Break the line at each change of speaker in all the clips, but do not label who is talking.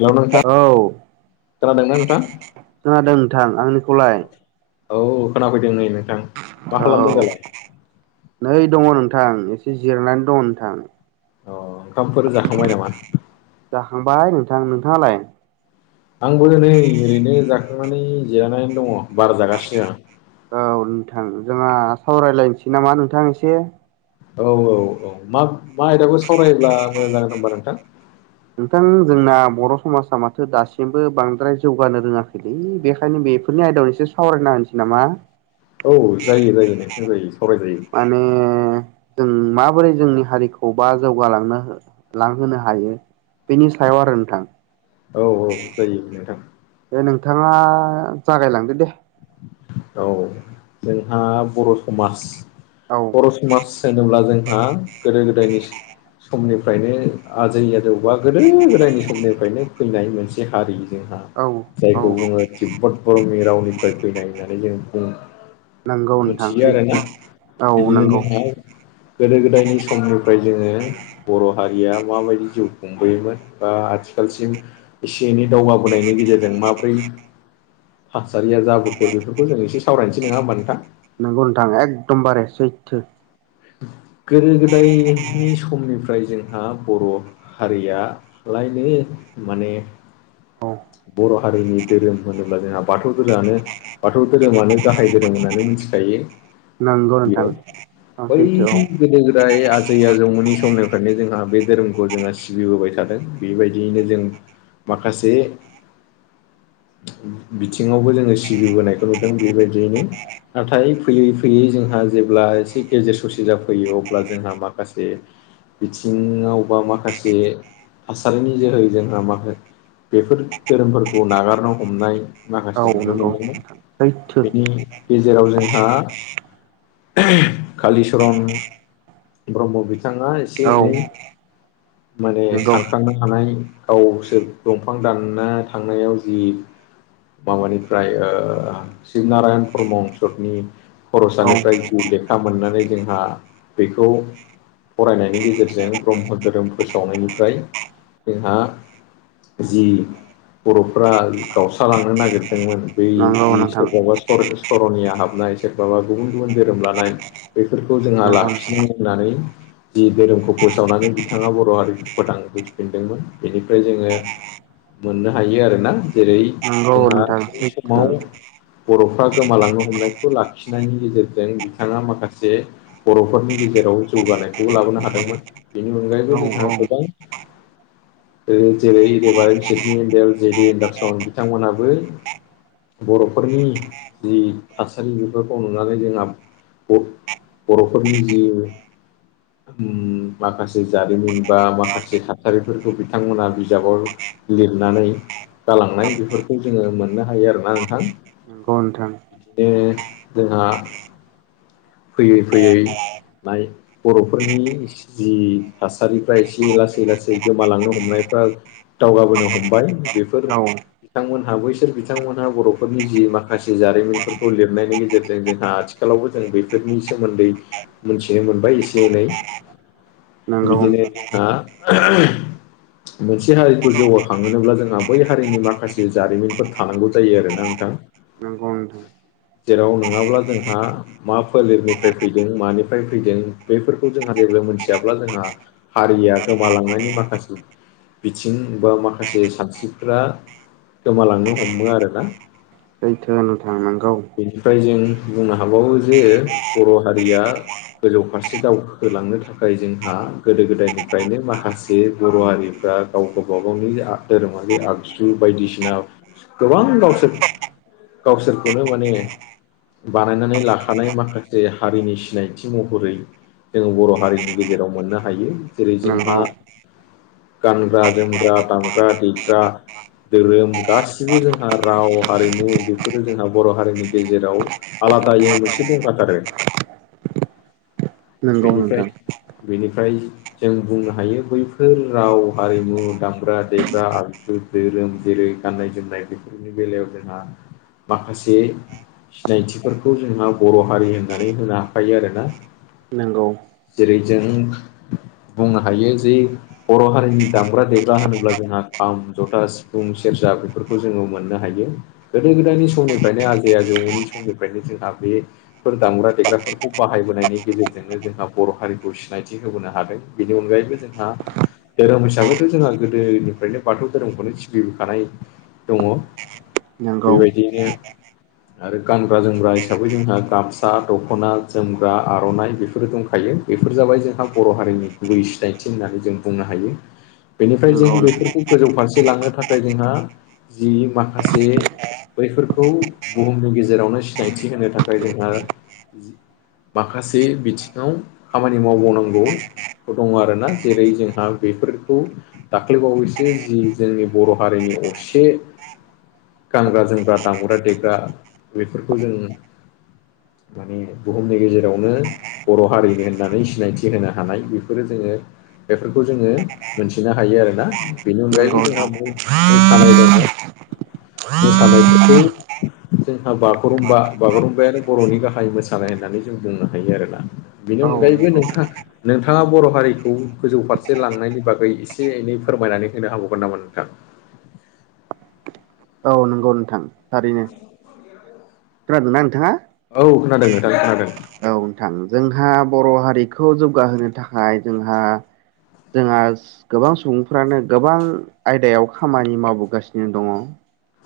Hello नोंथां
औ
खोनादोंना नोंथां
खोनादों नोंथां आंनिखौलाय
औ खोनाफैदों नै नोंथां मा खालामदों
औ
दालाय
नै दङ नोंथां एसे जिरनानै दङ नोंथां
अ ओंखामफोर जाखांबाय नामा?
जाखांबाय नोंथां नोंथाङालाय?
आंबो नै ओरैनो जाखांनानै जिरानानै दङ बार जागासिनो आं।
औ नोंथां जोंहा सावरायलायनोसै नामा नोंथां एसे
औ औ औ मा मा आयदाखौ सावरायोब्ला मोजां जागोन होनबा नोंथां?
नोंथां जोंना बर' समाजा माथो दासिमबो बांद्राय जौगानो रोङाखैलै बेखायनो बे बेफोरनि आयदायाव एसे सावरायना होनोसै नामा?
औ जायो जायो नोंथां जायो सावराय जायो।
माने जों माबोरै जोंनि हारिखौ बा जौगालांनो हो लांहोनो हायो बेनि सायाव आरो नोंथां।
औ औ जायो नोंथां
दे नोंथाङा जागायलांदो दे
औ जोंहा बर' समाज
औ
बर' समाज होनोब्ला जोंहा गोदो गोदायनि समनिफ्रायनो आजै आजौ बा गोदो गोदायनि समनिफ्रायनो फैनाय मोनसे हारि। जोंहा
औ
जायखौ
औ
बुङो तिब्बत बर'मि रावनिफ्राय फैनाय होननानै जों बुं
नंगौ नोंथां
मिथियो आरो ना
सैथो औ
बिदिनो
नंगौ
जोंहा गोदो गोदायनि समनिफ्राय जोङो बर' हारिया माबायदि जिउ खुंबोयोमोन बा आथिखालसिम इसे-एनै दावगाबोनायनि गेजेरजों माब्रै थासारिया जाबो दो बेफोरखौ जों एसे सावरायनोसै नङा होमबा नोंथां?
नोंगौ नोंथां एकदमबारे सैथो।
गोदो-गोदायनि समनिफ्राय जोंहा बर' हारिया लायनो माने।
औ
बर' हारिनि धोरोम होनोब्ला जोंहा बाथौ धोरोमानो। बाथौ धोरोमानो गाहाय धोरोम होननानै मिथिखायो।
नोंगौ नोंथां।
गिबियाव
औ
बै
सैथो औ
गोदो-गोदाय आज दैैया जौमोननि समनिफ्रायनो जोंहा बे धोरोमखौ जोंहा सिबिबोबाय थादों बेबायदियैनो जों। माखासे। बिथिङावबो जोङो सिबिबोनायखौ नुदों बेबायदियैनो‌। नाथाय फैयै फैयै जोंहा जेब्ला एसे गेजेर ससे जाफैयो अब्ला जोंहा माखासे बिथिङाव बा माखासे थासारिनि जोहै जोंहा माखा। बेफोर धोरोमफोरखौ नागारनो हमनाय। माखासे
औ
नुनो
नंगौ
मोनदोंमोन
नोंथां सैथो
बेनि। गेजेराव जोंहा। कालिचरन ब्रह्म बिथाङा एसे
औ
एनै। माने
नंगौ
सानखांना थानाय गावसोर दंफां दानना थांनायाव जि। माबानिफ्राय ओ शिबनारायण प्रमं सतनि।
औ
खर'सानिफ्राय जि लेखा मोननानै जोंहा बेखौ। फरायनायनि गेजेरजों ब्रह्म धोरोम फोसावनायनिफ्राय जोंहा। जि। बर'फ्रा गावस्रालांनो नागिरदोंमोन बै
नंगौ
जि
नोंथां
सोरबाबा। सरनिया हाबनाय सोरबाबा गुबुन-गुबुन धोरोम लानाय। बेफोरखौ जोंहा
नंगौ
लाखिनो होननानै। जि धोरोमखौ फोसावनानै बिथाङा बर' हारिखौ फोथां बजिफिनदोंमोन बेनिफ्राय जोङो। मोननो हायो आरोना जेरै
नंगौ
जोंहा
नोंथां
बै
सैथो
समाव। बर'फ्रा गोमालांनो हमनायखौ लाखिनायनि गेजेरजों बिथाङा माखा माखासे बर'फोरनि गेजेराव जौगानायखौबो लाबोनो हादोंमोन। बेनि अनगायैबो
औ
जोंहा
औ
गोबां। जेरै रेभार एन् Sidney Endle J D Anderson बिथांमोनहाबो। बर'फोरनि जि थासारि बेफोरखौ नुनानै जोंहा। बर'फोरनि जि। उम माखासे जारिमिन बा माखासे थासारिफोरखौ बिथांमोना बिजाबाव। लिरनानै गालांनाय बेफोरखौ जोङो मोननो हायो आरोना नोंथां।
नंगौ नोंथां।
दिनो जोंहा। फैयै फैयै माइ। बर'फोरनि जि थासारिफ्रा एसे लासै लासै गोमालांनो हमनायफ्रा। दावगाबोनो हमबाय बेफोर।
औ
बिथांमोनहा बैसोर बिथांमोनहा बर'फोरनि जि माखासे जारिमिनफोरखौ लिरनायनि गेजेरजों जोंहा आथिखालावबो। जों बेफोरनि सोमोन्दै मिथिनो मोनबाय एसे-एनै।
नंगौ
बिदिनो
नोंथां
जोंहा। मोनसे हारिखौ जौगाखांहोनोब्ला जोंहा बै हारिनि माखासे जारिमिनफोर थानांगौ जायो आरोना नोंथां?
नोंगौ।
जेराव नङाब्ला जोंहा। मा फोलेरनिफ्राय फैदों मानिफ्राय फैदों बेफोरखौ जोंहा जेबो मोनथियाब्ला जोंहा। हारिया गोमालांनायनि माखासे बिथिं बा माखासे सानस्रिफ्रा गोमालांनो हमो आरोना
सैथो नोंथां नंगौ
बेनिफ्राय जों बुंनो हाबावो जे बर' हारिया गोजौ फारसे दावखोहोलांनो थाखाय जोंहा गोदो गोदायनिफ्रायनो माखासे बर' हारिफ्रा गाव गावबा गावनि धोरोमारि आगजु बायदिसिना गोबां गावसोर गावसोरखौनो माने बानायनानै ला थानाय माखासे हारिनि सिनायथि महरै जोङो बर' हारिनि गेजेराव मोननो हायो जेरै
नंगौ
जोंहा गानग्रा जोमग्रा दामग्रा देग्रा धोरोम गासिबो जोंहा राव हारिमु बेफोरो जोंहा बर' हारिनि गेजेराव आलादायै मोनसे दंखाथारो
नंगौ
बेनिफ्राय
नोंथां
बेनिफ्राय जों बुंनो हायो बैफोर राव हारिमु दामग्रा देग्रा आगजु धोरोम जेरै गाननाय जोमनाय बेफोरनि बेलायाव जोंहा माखासे सिनायथिफोरखौ जोंहा बर' हारि होननानै होनो हाखायो आरोना
नंगौ
जेरै जों बुंनो हायो जे बर' हारिनि दामग्रा देग्रा होनोब्ला जोंहा खाम जथा सिफुं सेरजा बेफोरखौ जोङो मोननो हायो गोदो गोदायनि समनिफ्रायनो आजै आजौमोनि समनिफ्रायनो जोंहा बे फोर दामग्रा देग्राफोरखौ बाहायबोनायनि गेजेरजोंनो जोंहा बर' हारिखौ सिनायथि होबोनो हादों बेनि अनगायैबो जोंहा धोरोम हिसाबैथ' जोंहा गोदोनिफ्रायनो बाथौ धोरोमखौनो सिबिबोखानाय दङ
नंगौ
बेबायदियैनो आरो गानग्रा जोमग्रा हिसाबै जोंहा गामसा दख'ना जोमग्रा आर'नाइ बेफोरो दंखायो बेफोर जाबाय जोंहा बर' हारिनि गुबै सिनायथि होन्नानै जों बुंनो हायो बेनिफ्राय जों
नंगौ नोंथां
बेफोरखौ गोजौ फारसे लांनो थाखाय जोंहा जि माखासे बैफोरखौ बुहुमनि गेजेरावनो सिनायथि होनो थाखाय थाखाय जोंहा माखासे बिथिङाव खामानि मावबावनांगौ दङ आरोना जेरै जोंहा बेफोरखौ दाख्लैबावैसो जि जोंनि बर' हारिनि असे गानग्रा जोमग्रा दामग्रा देग्रा बेफोरखौ जों माने बुहुमनि गेजेरावनो बर' हारिनि होननानै सिनायथि होनो हानाय बेफोरो जोङो बेफोरखौ जोङो मोनथिनो हायो आरोना बेनि
नंगौ
अनगायैबो जोंहा
नोंथां
मोसानाय दङ मोसानायफोरखौ जोंहा बागुरुमबा बागुरुम ओमफ्राय आरो बर'नि गाहाय मोसानाय होननानै जों बुंनो हायो आरोना बेनि
औ
अनगायैबो
नंगौ
नोंथाङा नोंथाङा बर' हारिखौ गोजौ फारसे लांनायनि बागै एसे एनै फोरमायनानै होनो हाबावगोन नामा नोंथां
औ नोंगौ नोंथां थारैनो खोनादोंना नोंथाङा
औ खोनादों नोंथां खोनादों
औ नोंथां जोंहा बर' हारिखौ जौगाहोनो थाखाय जोंहा जोंहा गोबां सुबुंफ्रानो गोबां आयदायाव खामानि मावबोगासिनो दङ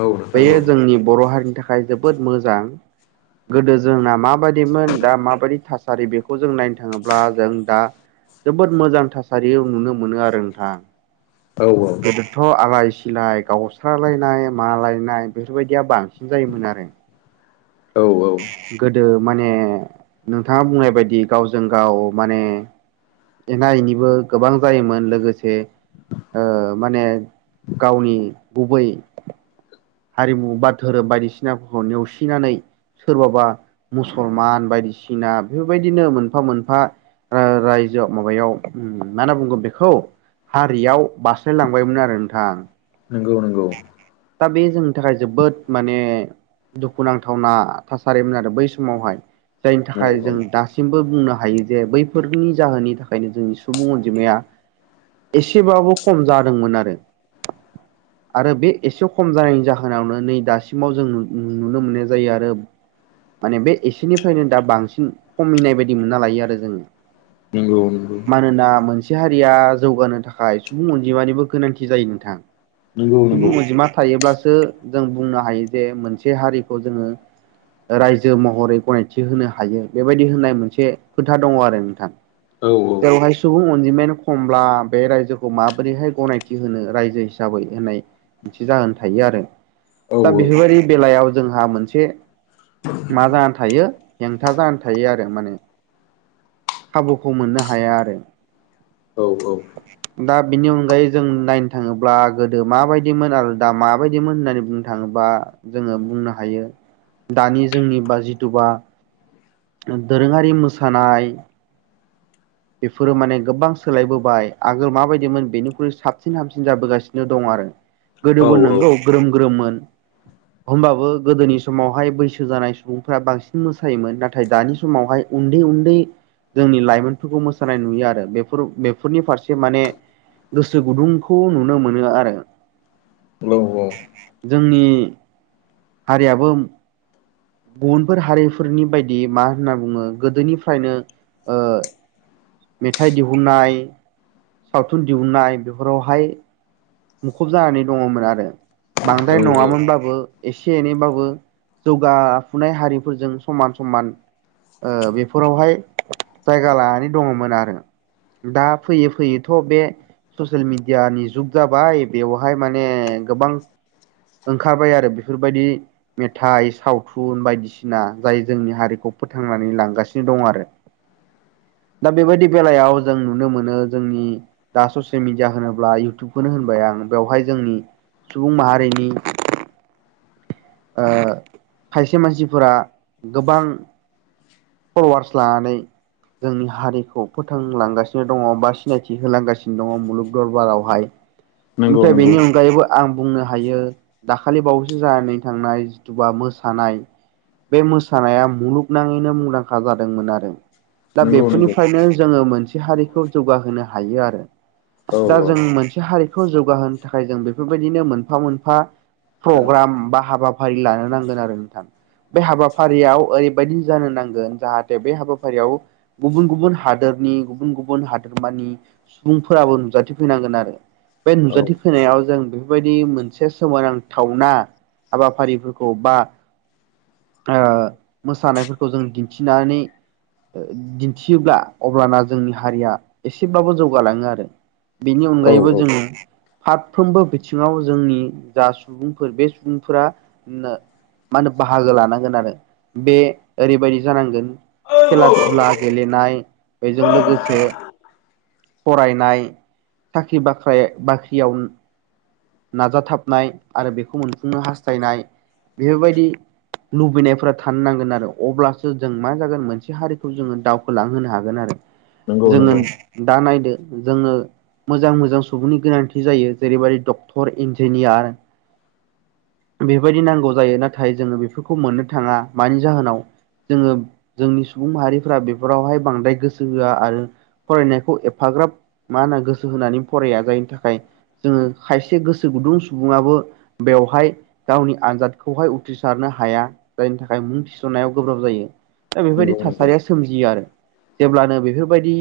औ नोंथां औ
बेयो जोंनि बर' हारिनि थाखाय जोबोद मोजां गोदो जोंना माबायदिमोन दा माबायदि थासारि बेखौ जों नायनो थाङोब्ला जों दा जोबोद मोजां थासारियाव नुनो मोनो आरो नोंथां
औ
गोदोथ' आलाय सिलाय गावस्रालायनाय मालायनाय नाय बेफोरबायदिया बांसिन जायोमोन आरो
औ औ
गोदो माने नोंथाङा बुंनाय बायदि गावजों गाव माने एना एनिबो गोबां जायोमोन लोगोसे माने गावनि गुबै हारिमु बा धोरोम बायदिसिनाफोरखौ नेवसिनानै सोरबाबा मुसलमान बायदिसिना बेफोरबायदिनो मोनफा मोनफा ओ रायजोआव माबायाव मा होनना बुंगोन बेखौ हारियाव बारास्लायलांबायमोन आरो नोंथां
नंगौ नंगौ
दा बे जोंनि थाखाय जोबोद माने दुखुनांथावना थासारिमोन आरो बै समावहाय जायनि
औ
थाखाय
औ
जों दासिम सिमबो बुंनो हायो जे बैफोरनि जाहोननि थाखायनो जोंनि सुबुं अनजिमाया एसेबाबो खम जादोंमोन आरो आरो बे एसे खम जानायनि जाहोनावनो नै दासिमाव जों नुनो मोननाय जायो आरो माने बे एसेनिफ्रायनो दा बांसिन खमिनाय बायदि मोनना लायो आरो जोङो।
नोंगौ नंगौ
मानोना मोनसे हारिया जौगानो थाखाय सुबुं अनजिमानिबो गोनांथि जायो नोंथां
नंगौ नंगौ
सुबुं अजिमा थायोब्लासो जों बुंनो हायो जे मोनसे हारिखौ जोङो रायजो महरै गनायथि होनो हायो बेबायदि होननाय मोनसे खोथा दङ आरो नोंथां
औ औ
जेरावहाय सुबुं अनजिमायानो खमब्ला बे रायजोखौ माबोरैहाय गनायथि होनो रायजो हिसाबै होननाय मोनसे जाहोन थायो आरो
औ
दा बेफोरबायदि बेलायाव जोंहा मोनसे मा जानानै थायो हेंथा जानानै थायो आरो माने खाबुखौ मोननो हाया आरो
औ औ
दा बिनि अनगायै जों नायनो थाङोब्ला गोदो माबायदि मोन आरो दा माबायदिमोन होननानै बुंनो थाङोबा जोङो बुंनो हायो। दानि जोंनि बा जिथुबा दोरोङारि मोसानाय
[unintelligible]
बेफोरो माने गोबां सोलायबोबाय आगोल माबायदिमोन बेनिख्रुइ साबसिन हामसिन जाबोगासिनो दं आरो।
औ
गोदोबो नोंगौ ग्रोम ग्रोममोन होमबाबो गोदोनि समावहाय बैसो जानाय सुबुंफ्रा बांसिन मोसायोमोन नाथाय दानि समावहाय उन्दै-उन्दै जोंनि लाइमोनफोरखौ मोसानाय नुयो आरो बेफोर बेफोरनि फारसे माने गोसो गुदुंखौ नुनो मोनो आरो।
औ औ औ
जोंनि हारियाबो गुबुनफोर हारिफोरनि बायदि मा होनना बुङो गोदोनिफ्रायनो मेथाइ दिहुननाय सावथुन दिहुननाय बेफोरावहाय मुखुब जानानै दङमोन आरो बांद्राय
नंगौ
नङामोनब्लाबो एसे एनैबाबो जौगाफुनाय हारिफोरजों समान-समान ओ बेफोरावहाय जायगा लानानै दङमोन आरो। दा फैयै फैयैथ' बे ससियेल मिडियानि जुग जाबाय बेवहाय माने गोबां ओंखारबाय आरो बेफोरबायदि मेथाइ, सावथुन बायदिसिना जाय जोंनि हारिखौ फोथांनानै लांगासिनो दं आरो।
[unintelligible]
दा बेबायदि बेलायाव जों नुनो मोनो जोंनि दा ससे मिडिया होनोब्ला इउटुब खौनो होनबाय आं बेवहाय जोंनि सुबुं माहारिनि ओ खायसे मानसिफोरा गोबां पल'वार्स लानानै जोंनि हारिखौ फोथांलांगासिनो दङ बा सिनायथि होलांगासिनो दङ मुलुग दरबारावहाय ओमफ्राय बेनि
नंगौ
अनगायैबो आं बुंनो हायो दाखालि बावैसो जानानै थांनाय जिथुबा मोसानाय बे मोसानाया मुलुगनाङैनो मुंदांखा जादोंमोन आरो दा
नंगौ नंगौ
बेफोरनिफ्रायनो जोङो मोनसे हारिखौ जौगाहोनो हायो आरो
औ
दा जों मोनसे हारिखौ जौगाहोनो थाखाय जों बेफोरबायदिनो मोनफा मोनफा प्रग्राम बा हाबा फारि लानो नांगोन आरो नोंथां। बे हाबाफारियाव ओरैबायदि जानो नांगोन जाहाथे बे हाबाफारियाव गुबुन गुबुन हादोरनि गुबुन गुबुन हादोरमानि सुबुंफोराबो नुजाथिफैनांगोन आरो बे
औ
नुजाथिफैनायाव जों बेफोरबायदि मोनसे सोमोनांथावना हाबाफारिफोरखौ बा ओ मोसानायफोरखौ जों दिन्थि [unintelligible] ओ दिन्थियोब्ला अब्लाना जोंनि हारिया एसेब्लाबो जौगालाङो आरो बेनि
औ
अनगायैबो जोङो फारफ्रोमबो बिथिङाव जोंनि जा सुबुंफोर बे सुबुंफोरा मा होनो बाहागो लानांगोन आरो बे ओरैबायदि जानांगोन खेला दुला गेलेनाय बेजों लोगोसे फरायनाय साख्रि बाख्रि बाखै-बाख्रियाव नाजाथाबनाय आरो बेखौ मोनफुंनो हास्थायनाय बेफोरबायदि लुबैनायफोरा थानो नांगोन आरो अब्लासो जों मा जागोन मोनसे हारिखौ जोङो दावखोलांहोनो हागोन आरो
नंगौ
जोङो
नंगौ
दा नायदो जोङो मोजां मोजां सुबुंनि गोनांथि जायो जेरैबायदि डक्टर इन्जिनियार बेबायदि नांगौ जायो नाथाय जोङो बेफोरखौ मोननो थाङा मानि जाहोनाव जोङो जोंनि सुबुं माहारिफोरा बेफोरावहाय बांद्राय गोसो होआ आरो फरायनायखौ एफाग्राब मा होनो गोसो होनानै फराया जायनि थाखाय जोङो खायसे गोसो गुदुं सुबुङाबो बेवहाय गावनि आनजादखौहाय उथ्रिसारनो हाया जायनि थाखाय मुं थिसननायाव गोब्राब जायो। दा बेफोरबायदि
नंगौ नंगौ
थासारिया सोमजियो आरो जेब्लानो बेफोरबायदि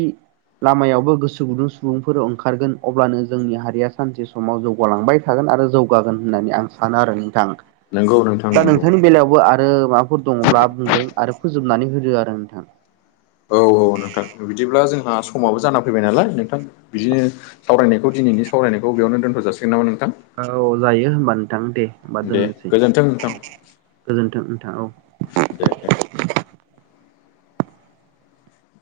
लामायावबो गोसो गुदुं सुबुंफोर ओंखारगोन अब्लानो जोंनि हारिया सानसे समाव जौगालांबाय थागोन आरो जौगागोन होननानै आं सानो आरो नोंथां।
नंगौ नोंथां
दा
नंगौ
नोंथांनि बेलायावबो आरो माबाफोर दङब्ला बुंदो आरो फोजोबनानै होदो आरो नोंथां।
औ औ नोंथां बिदिब्ला जोंहा समाबो जाना फैबाय नालाय नोंथां बिदिनो सावरायनायखौ दिनैनि सावरायनायखौ बेयावनो दोनथ' जाासिगोन नामा नोंथां?
औ जायो होमबा नोंथां दे होमबा
दे
दोननोसै
गोजोन्थों नोंथां
औ गोजोनथों नोंथां औ।
दे दे